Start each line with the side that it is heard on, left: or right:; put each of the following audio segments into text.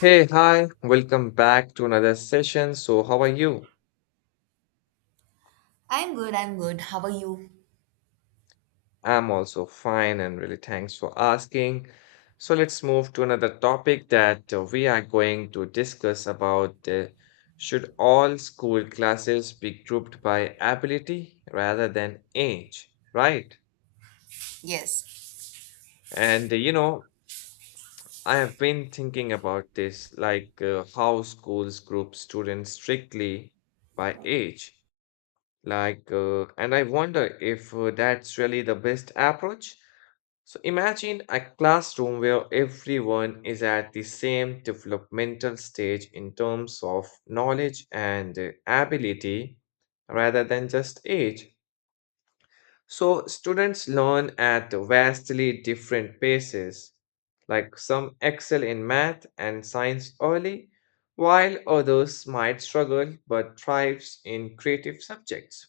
left: Hey, hi, welcome back to another session. So, how are you?
right: I'm good, I'm good. How are you?
left: I'm also fine and really thanks for asking. So, let's move to another topic that we are going to discuss about should all school classes be grouped by ability rather than age, right?
right: Yes,
left: And I have been thinking about this like how schools group students strictly by age. Like, and I wonder if that's really the best approach. So imagine a classroom where everyone is at the same developmental stage in terms of knowledge and ability rather than just age. So students learn at vastly different paces. Like some excel in math and science early, while others might struggle but thrives in creative subjects.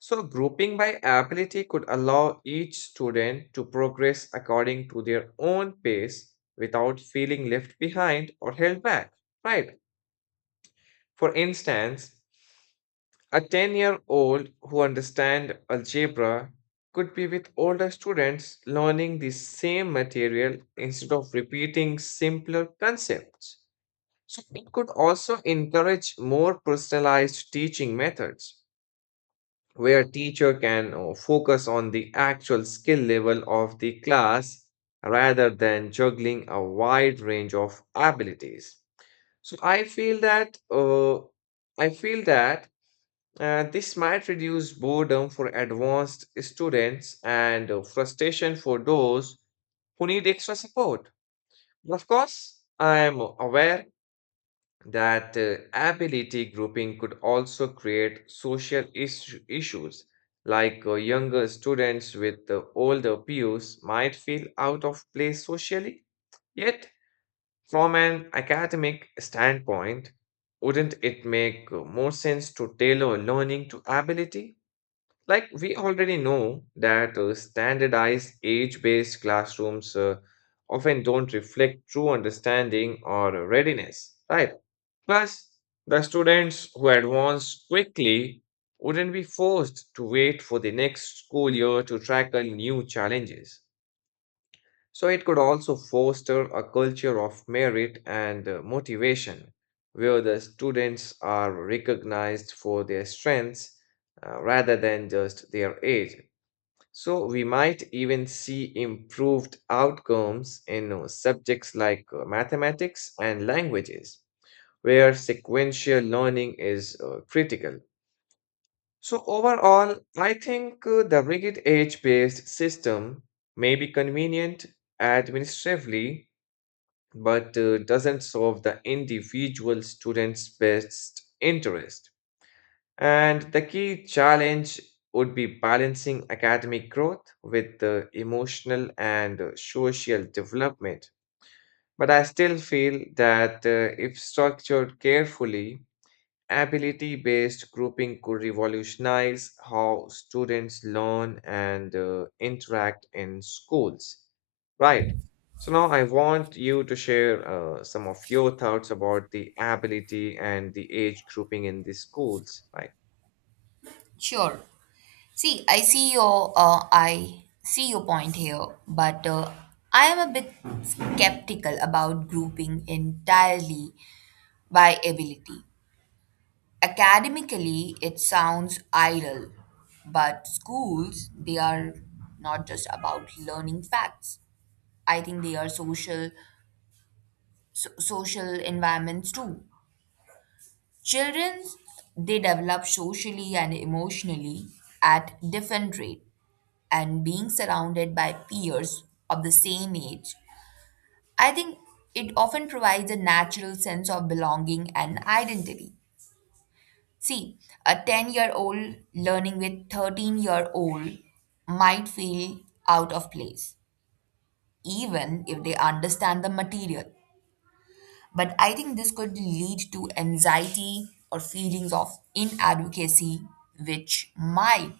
left: So, grouping by ability could allow each student to progress according to their own pace without feeling left behind or held back, right? For instance, a 10-year-old who understands algebra could be with older students learning the same material instead of repeating simpler concepts. So, it could also encourage more personalized teaching methods where teacher can focus on the actual skill level of the class rather than juggling a wide range of abilities. So I feel that i feel that this might reduce boredom for advanced students and frustration for those who need extra support. But of course I am aware that ability grouping could also create social issues, like younger students with the older peers might feel out of place socially. Yet, from an academic standpoint, wouldn't it make more sense to tailor learning to ability? Like, we already know that standardized age based classrooms often don't reflect true understanding or readiness, right? Plus, the students who advance quickly wouldn't be forced to wait for the next school year to tackle new challenges. So, it could also foster a culture of merit and motivation where the students are recognized for their strengths, rather than just their age. So, we might even see improved outcomes in subjects like mathematics and languages where sequential learning is critical. So, overall, I think the rigid age based system may be convenient administratively, but doesn't solve the individual student's best interest. And the key challenge would be balancing academic growth with the emotional and social development. But I still feel that if structured carefully, ability based grouping could revolutionize how students learn and interact in schools. Right. So now I want you to share some of your thoughts about the ability and the age grouping in the schools. Right.
right: sure. See, I see your point here, but I am a bit skeptical about grouping entirely by ability. Academically, it sounds idle, but schools, they are not just about learning facts. I think they are social environments too. Children, they develop socially and emotionally at different rate, and being surrounded by peers of the same age, I think it often provides a natural sense of belonging and identity. See, a 10-year-old learning with 13-year-old might feel out of place, even if they understand the material. But I think this could lead to anxiety or feelings of inadvocacy, which might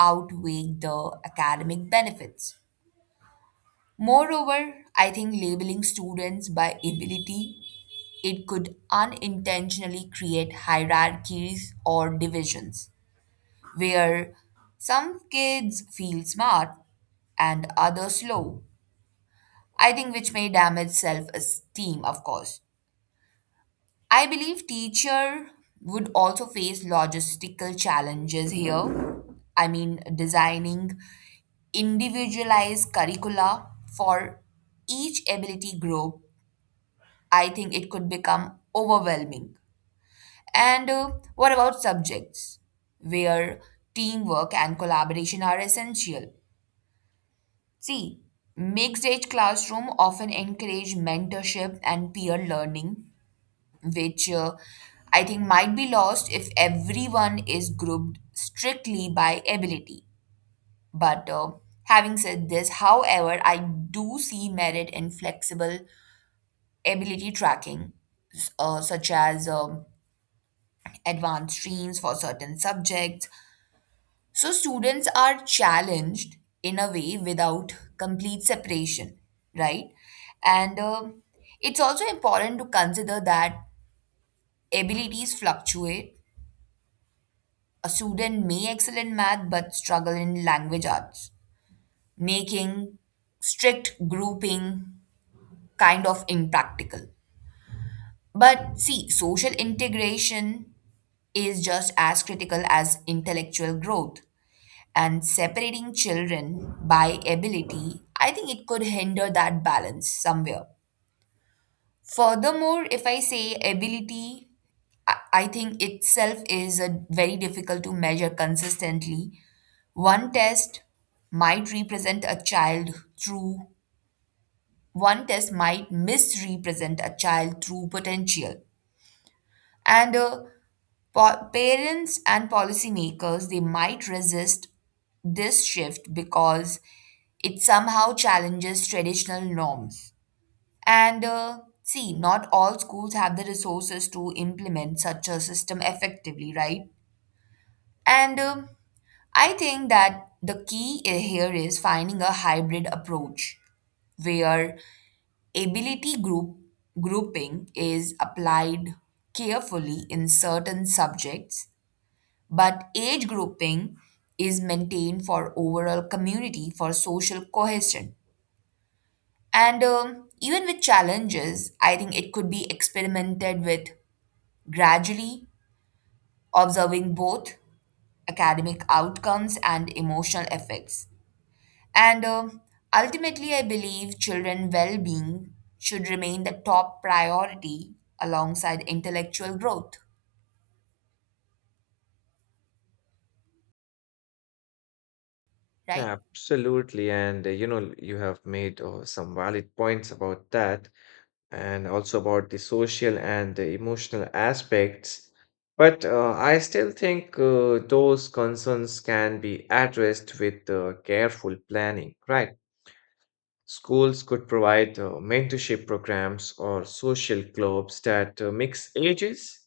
right: outweigh the academic benefits. Moreover, I think labeling students by ability, it could unintentionally create hierarchies or divisions where some kids feel smart and others slow. I think which may damage self-esteem, of course. I believe teacher would also face logistical challenges here. I mean, designing individualized curricula for each ability group, I think it could become overwhelming. And What about subjects where teamwork and collaboration are essential? See, mixed age classroom often encourage mentorship and peer learning, which I think might be lost if everyone is grouped strictly by ability. But Having said this, however, I do see merit in flexible ability tracking, such as advanced streams for certain subjects. So students are challenged in a way without complete separation, right? And it's also important to consider that abilities fluctuate. A student may excel in math but struggle in language arts, making strict grouping kind of impractical. But see, social integration is just as critical as intellectual growth. And separating children by ability, I think it could hinder that balance somewhere. Furthermore, if I say ability, I think itself is a very difficult to measure consistently. One test might represent a child through one test might misrepresent a child through potential. And uh, Parents and policymakers they might resist this shift because it somehow challenges traditional norms. And See, not all schools have the resources to implement such a system effectively, right? And I think that here is finding a hybrid approach where ability grouping is applied carefully in certain subjects, but age grouping is maintained for overall community for social cohesion. And even with challenges, I think it could be experimented with gradually, observing both academic outcomes and emotional effects. And ultimately, I believe children' well being should remain the top priority alongside intellectual growth, right?
left: Absolutely. And you have made some valid points about that, and also about the social and the emotional aspects. But I still think those concerns can be addressed with careful planning, right? Schools could provide mentorship programs or social clubs that mix ages,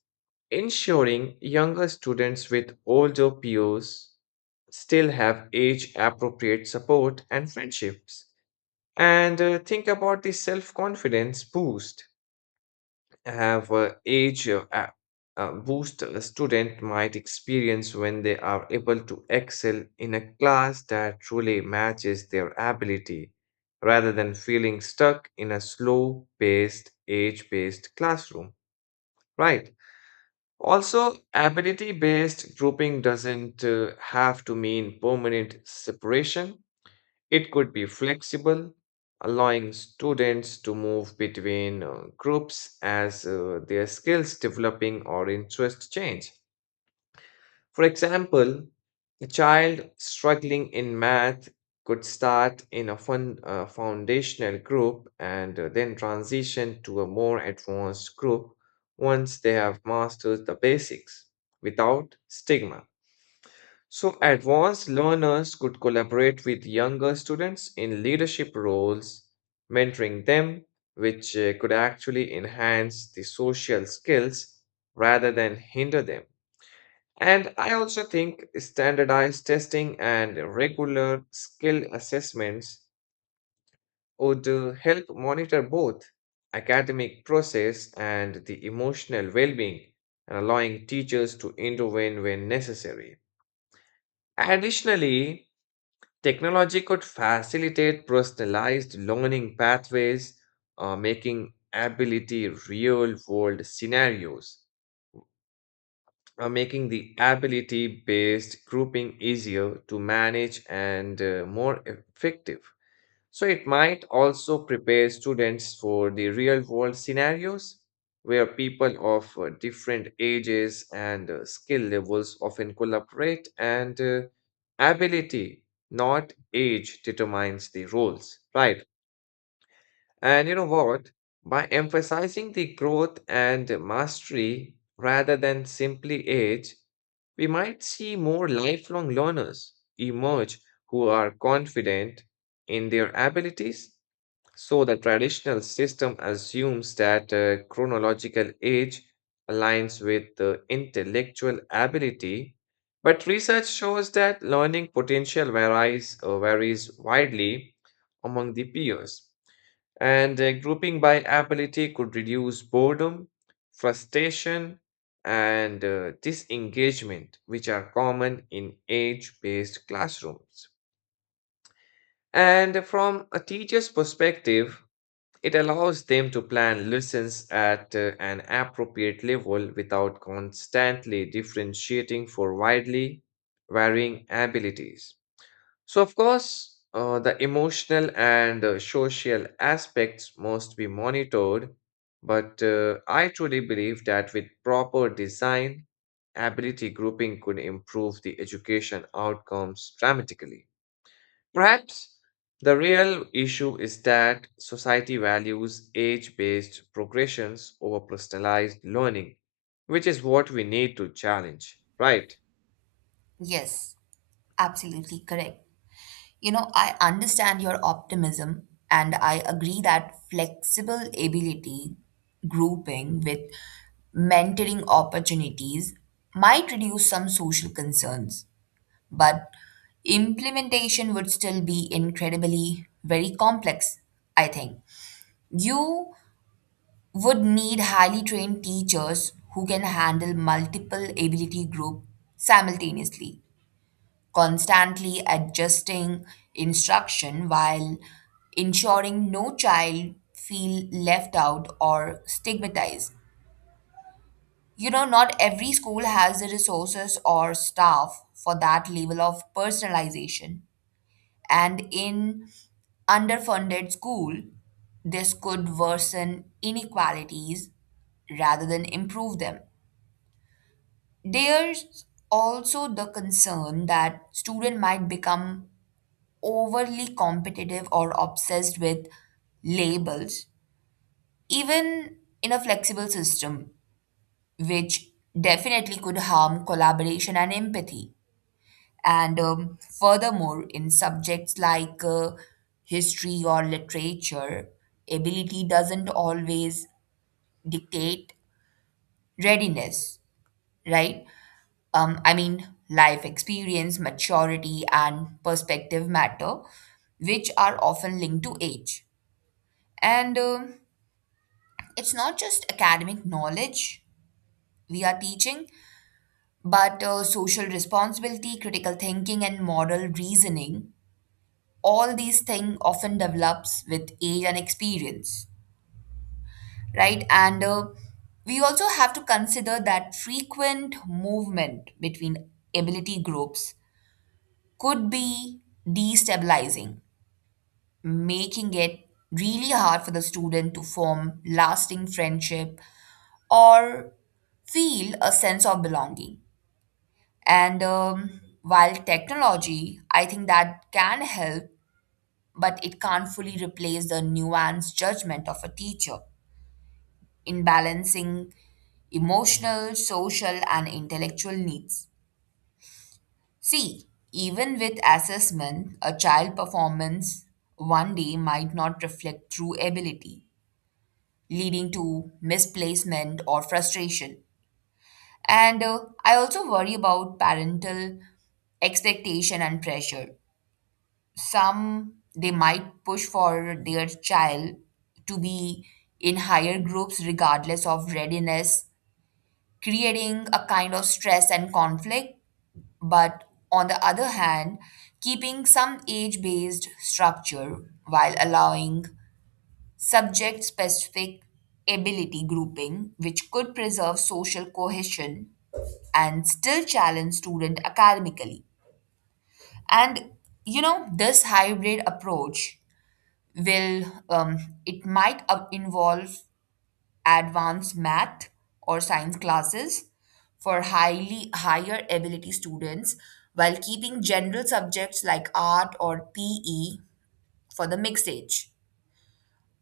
left: ensuring younger students with older peers still have age appropriate support and friendships. And think about the self confidence boost have age boost a student might experience when they are able to excel in a class that truly matches their ability rather than feeling stuck in a slow paced, age based classroom. Right. Also, ability based grouping doesn't have to mean permanent separation. It could be flexible, allowing students to move between groups as their skills developing or interest change. For example, a child struggling in math could start in a fun, foundational group and then transition to a more advanced group once they have mastered the basics without stigma. So, advanced learners could collaborate with younger students in leadership roles, mentoring them, which could actually enhance the social skills rather than hinder them. And I also think standardized testing and regular skill assessments would help monitor both academic process and the emotional well-being, and allowing teachers to intervene when necessary. Additionally, technology could facilitate personalized learning pathways, making ability real world scenarios, making the ability based grouping easier to manage and more effective. So it might also prepare students for the real world scenarios where people of different ages and skill levels often collaborate and ability, not age, determines the roles, right? And you know what? By emphasizing the growth and mastery rather than simply age, we might see more lifelong learners emerge who are confident in their abilities. So the traditional system assumes that chronological age aligns with the intellectual ability, but research shows that learning potential varies widely among the peers. And grouping by ability could reduce boredom, frustration, and disengagement, which are common in age based classrooms. And from a teacher's perspective, it allows them to plan lessons at an appropriate level without constantly differentiating for widely varying abilities. So, of course, the emotional and social aspects must be monitored, but I truly believe that with proper design, ability grouping could improve the education outcomes dramatically. Perhaps the real issue is that society values age based progressions over personalized learning, which is what we need to challenge, right?
right: Yes, absolutely correct. You know, I understand your optimism and I agree that flexible ability grouping with mentoring opportunities might reduce some social concerns, but implementation would still be incredibly very complex, I think. You would need highly trained teachers who can handle multiple ability groups simultaneously, constantly adjusting instruction while ensuring no child feel left out or stigmatized. You know, not every school has the resources or staff for that level of personalization. And in underfunded school, this could worsen inequalities rather than improve them. There's also the concern that students might become overly competitive or obsessed with labels, even in a flexible system, which definitely could harm collaboration and empathy. And furthermore, in subjects like history or literature, ability doesn't always dictate readiness, right? I mean, life experience, maturity, and perspective matter, which are often linked to age. And it's not just academic knowledge we are teaching, but social responsibility, critical thinking, and moral reasoning. All these things often develops with age and experience, right? and We also have to consider that frequent movement between ability groups could be destabilizing, making it really hard for the student to form lasting friendship or feel a sense of belonging. And while technology I think that can help, but it can't fully replace the nuanced judgment of a teacher in balancing emotional, social, and intellectual needs. See, even with assessment, a child performance one day might not reflect true ability, leading to misplacement or frustration. And I also worry about parental expectation and pressure. Some they might push for their child to be in higher groups regardless of readiness, creating a kind of stress and conflict. But on the other hand, keeping some age based structure while allowing subject specific ability grouping, which could preserve social cohesion and still challenge student academically. And you know, this hybrid approach will it might involve advanced math or science classes for highly higher ability students while keeping general subjects like art or pe for the mixed age.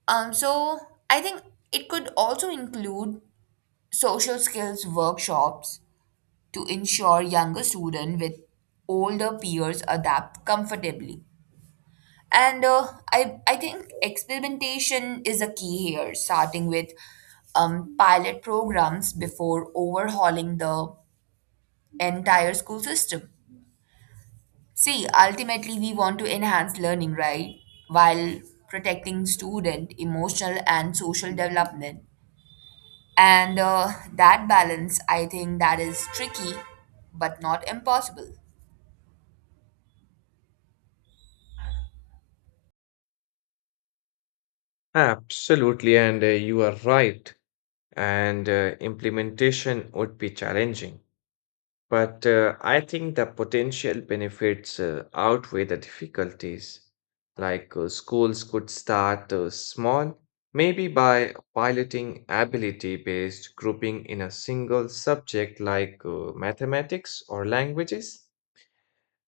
right: Um, so I think it could also include social skills workshops to ensure younger students with older peers adapt comfortably. And I think experimentation is a key here, starting with pilot programs before overhauling the entire school system. See, ultimately, we want to enhance learning, right? While protecting student emotional and social development. And That balance, I think that is tricky, but not impossible.
left: Absolutely, and you are right. And implementation would be challenging. But I think the potential benefits outweigh the difficulties. Like schools could start small, maybe by piloting ability-based grouping in a single subject like mathematics or languages,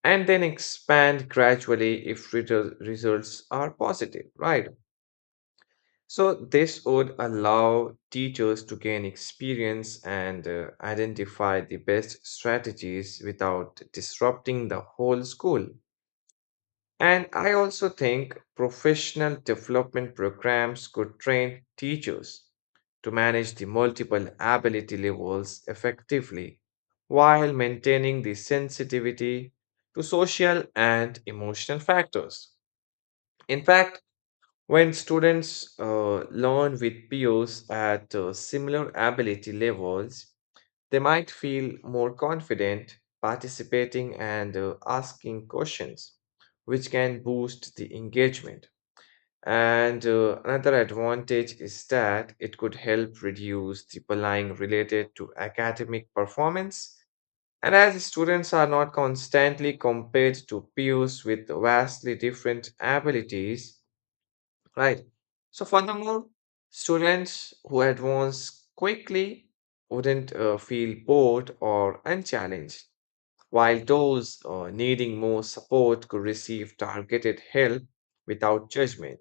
left: and then expand gradually if results are positive, right? So, this would allow teachers to gain experience and identify the best strategies without disrupting the whole school. And I also think professional development programs could train teachers to manage the multiple ability levels effectively while maintaining the sensitivity to social and emotional factors. In fact, when students learn with peers at similar ability levels, they might feel more confident participating and asking questions, which can boost the engagement. And another advantage is that it could help reduce the bullying related to academic performance. And as students are not constantly compared to peers with vastly different abilities. Right. So furthermore, students who advance quickly wouldn't feel bored or unchallenged, while those needing more support could receive targeted help without judgment.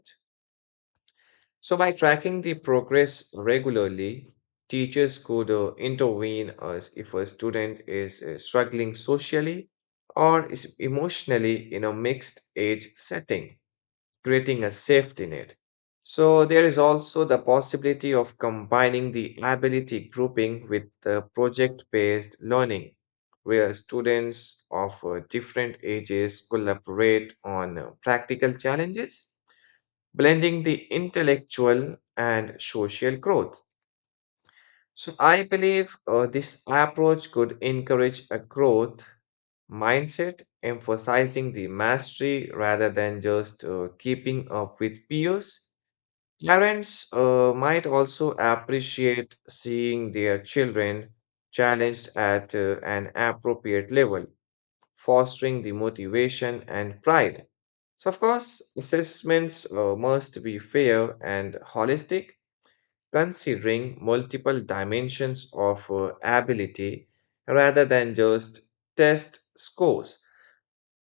left: So by tracking the progress regularly, teachers could intervene as if a student is struggling socially or is emotionally in a mixed age setting, creating a safety net. So there is also the possibility of combining the ability grouping with the project-based learning, where students of different ages collaborate on practical challenges, blending the intellectual and social growth. So I believe this approach could encourage a growth mindset, emphasizing the mastery rather than just keeping up with peers. Parents might also appreciate seeing their children challenged at an appropriate level, fostering the motivation and pride. So, of course, assessments must be fair and holistic, considering multiple dimensions of ability rather than just test scores.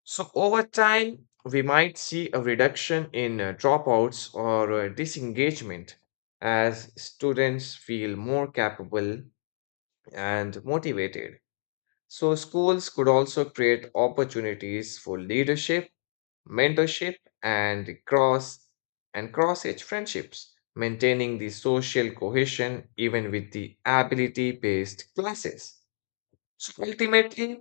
left: So, over time, we might see a reduction in dropouts or disengagement as students feel more capable and motivated. So, schools could also create opportunities for leadership, mentorship, and cross-age friendships, maintaining the social cohesion even with the ability-based classes. So ultimately,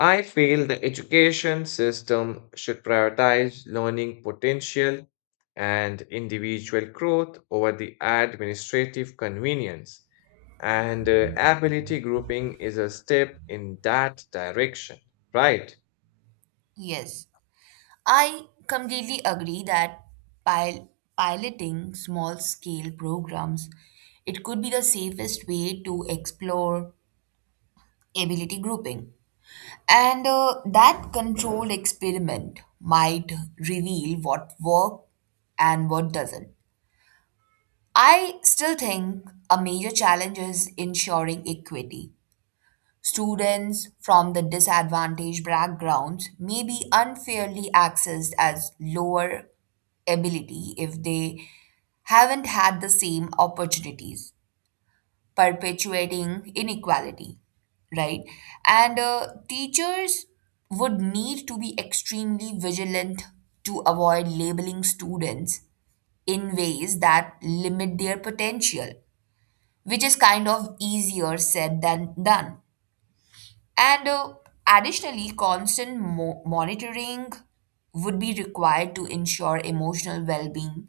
left: I feel the education system should prioritize learning potential and individual growth over the administrative convenience, and ability grouping is a step in that direction, right?
right: Yes. I completely agree that pil- piloting small scale programs, it could be the safest way to explore ability grouping, and that controlled experiment might reveal what worked and what doesn't. I still think a major challenge is ensuring equity. Students from the disadvantaged backgrounds may be unfairly accessed as lower ability if they haven't had the same opportunities, perpetuating inequality, right? And Teachers would need to be extremely vigilant to avoid labeling students in ways that limit their potential, which is kind of easier said than done. And Additionally, monitoring would be required to ensure emotional well being,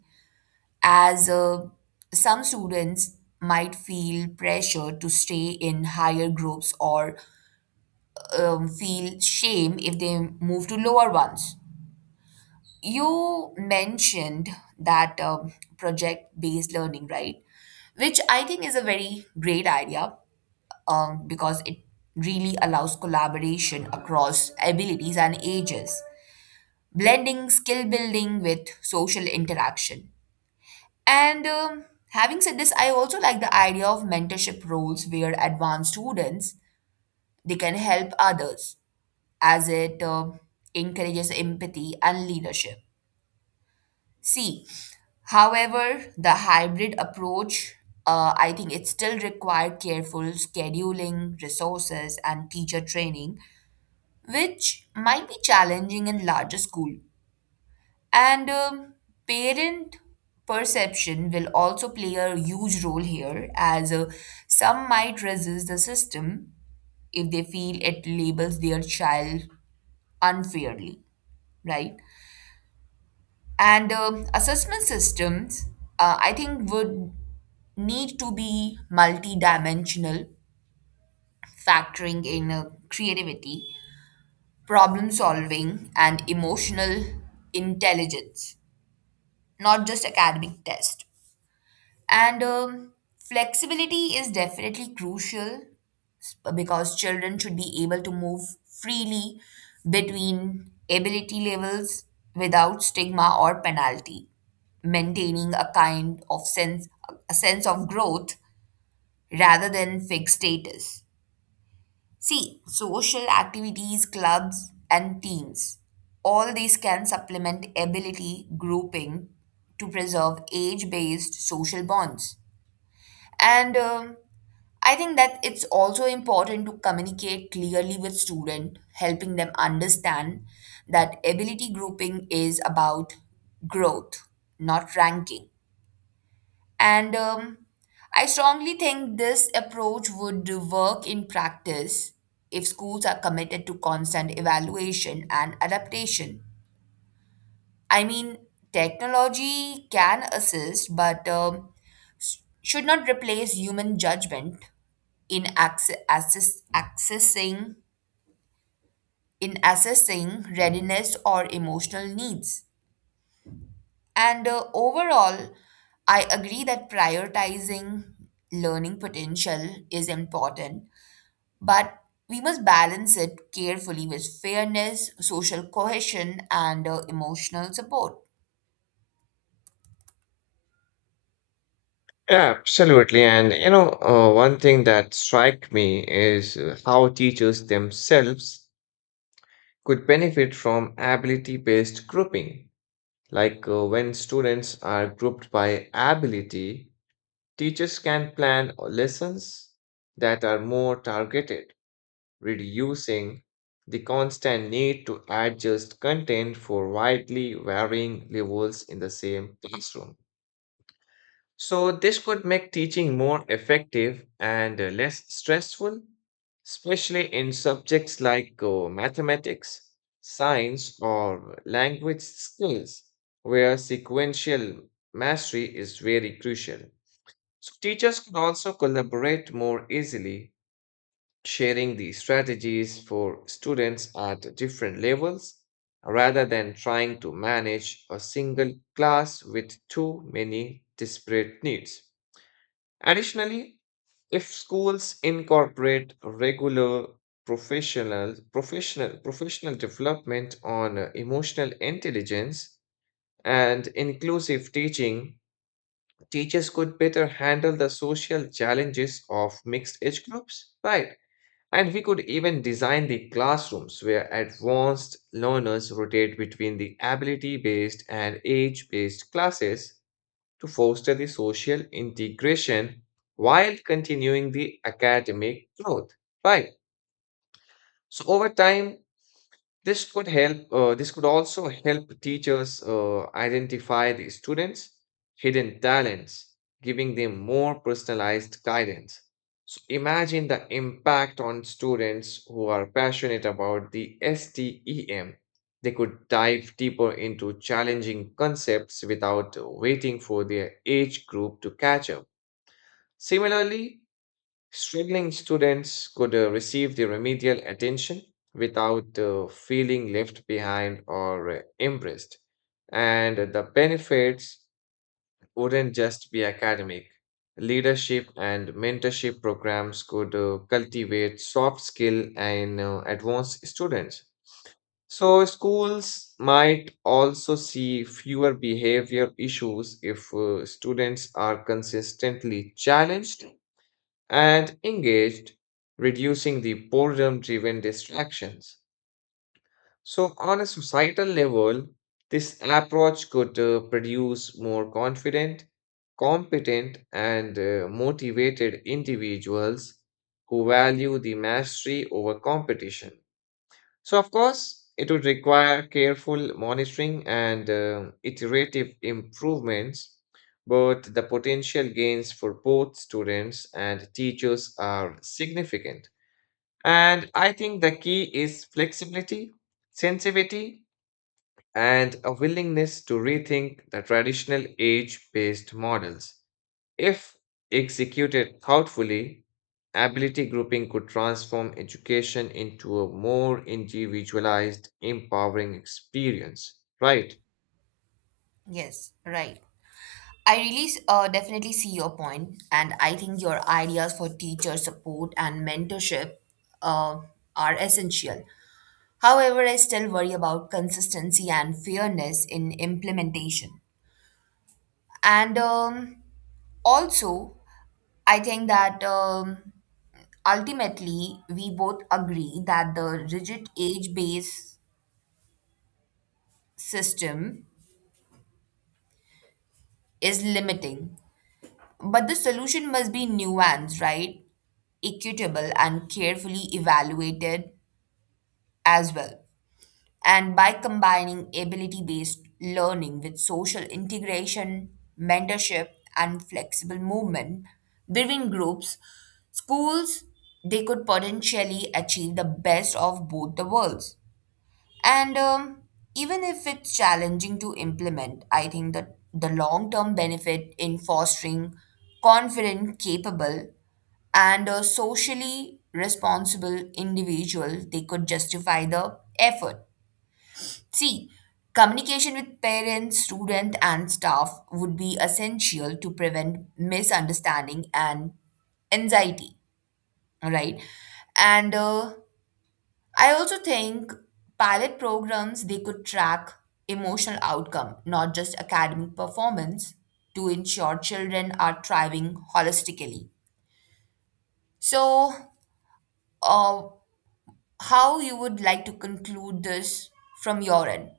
right: as some students might feel pressure to stay in higher groups or feel shame if they move to lower ones. You mentioned that project based learning, right? Which I think is a very great idea, because it really allows collaboration across abilities and ages, blending skill building with social interaction. And having said this, I also like the idea of mentorship roles where advanced students they can help others, as it encourages empathy and leadership. See, however, the hybrid approach, I think it still required careful scheduling, resources, and teacher training, which might be challenging in larger school. And parent perception will also play a huge role here, as some might resist the system if they feel it labels their child unfairly, right? And assessment systems, I think, would need to be multidimensional, factoring in creativity, problem solving and emotional intelligence, not just academic test. And flexibility is definitely crucial, because children should be able to move freely between ability levels without stigma or penalty, maintaining a sense of growth rather than fixed status. See, social activities, clubs, and teams, all these can supplement ability grouping to preserve age based social bonds. And I think that it's also important to communicate clearly with students, helping them understand that ability grouping is about growth, not ranking. And I strongly think this approach would work in practice if schools are committed to constant evaluation and adaptation. I mean, technology can assist, but should not replace human judgment in access, access, accessing in assessing readiness or emotional needs. And Overall, I agree that prioritizing learning potential is important. But we must balance it carefully with fairness, social cohesion, and emotional support.
left: Absolutely. And one thing that strike me is how teachers themselves could benefit from ability-based grouping. Like when students are grouped by ability, teachers can plan lessons that are more targeted, reducing the constant need to adjust content for widely varying levels in the same classroom. So, this could make teaching more effective and less stressful, especially in subjects like mathematics, science, or language skills, where sequential mastery is very crucial. So, teachers can also collaborate more easily, sharing the strategies for students at different levels rather than trying to manage a single class with too many disparate needs. Additionally, if schools incorporate regular professional development on emotional intelligence and inclusive teaching, teachers could better handle the social challenges of mixed age groups, right? And we could even design the classrooms where advanced learners rotate between the ability based and age based classes to foster the social integration while continuing the academic growth. Right. So over time, this could also help teachers identify the students' hidden talents, giving them more personalized guidance. So imagine the impact on students who are passionate about the STEM. They could dive deeper into challenging concepts without waiting for their age group to catch up. Similarly, struggling students could receive the remedial attention without feeling left behind or embarrassed. And the benefits wouldn't just be academic. Leadership and mentorship programs could cultivate soft skill and advanced students. So, schools might also see fewer behavior issues if students are consistently challenged and engaged, reducing the boredom driven distractions. So, on a societal level, this approach could produce more confident, competent, and motivated individuals who value the mastery over competition. So, of course, it would require careful monitoring and iterative improvements, but the potential gains for both students and teachers are significant. And I think the key is flexibility, sensitivity, and a willingness to rethink the traditional age based models. If executed thoughtfully, ability grouping could transform education into a more individualized, empowering experience, right?
right: Yes, right. I really definitely see your point, and I think your ideas for teacher support and mentorship uh, are essential. However, I still worry about consistency and fairness in implementation. And also, I think that. Ultimately, we both agree that the rigid age based system is limiting. But the solution must be nuanced, right? Equitable and carefully evaluated as well. And by combining ability based learning with social integration, mentorship, and flexible movement between groups, schools, they could potentially achieve the best of both the worlds. And even if it's challenging to implement, I think that the long term benefit in fostering confident, capable, and a socially responsible individual, they could justify the effort. See, communication with parents, student, and staff would be essential to prevent misunderstanding and anxiety, right? And I also think pilot programs they could track emotional outcome, not just academic performance, to ensure children are thriving holistically. So, uh, how you would like to conclude this from your end?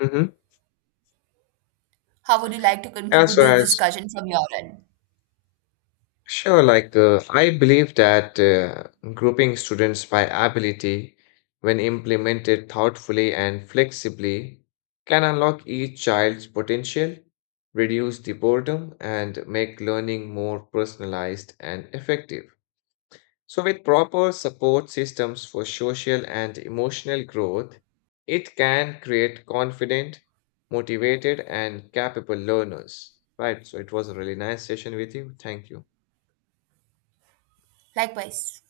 left: Hmm.
right: How would you like to
left: As
right: conclude this
left: well as
right: discussion from your end?
left: sure, like I believe that grouping students by ability, when implemented thoughtfully and flexibly, can unlock each child's potential, reduce the boredom, and make learning more personalized and effective. So, with proper support systems for social and emotional growth, it can create confident, motivated, and capable learners. Right. So, it was a really nice session with you. Thank you.
right: Likewise.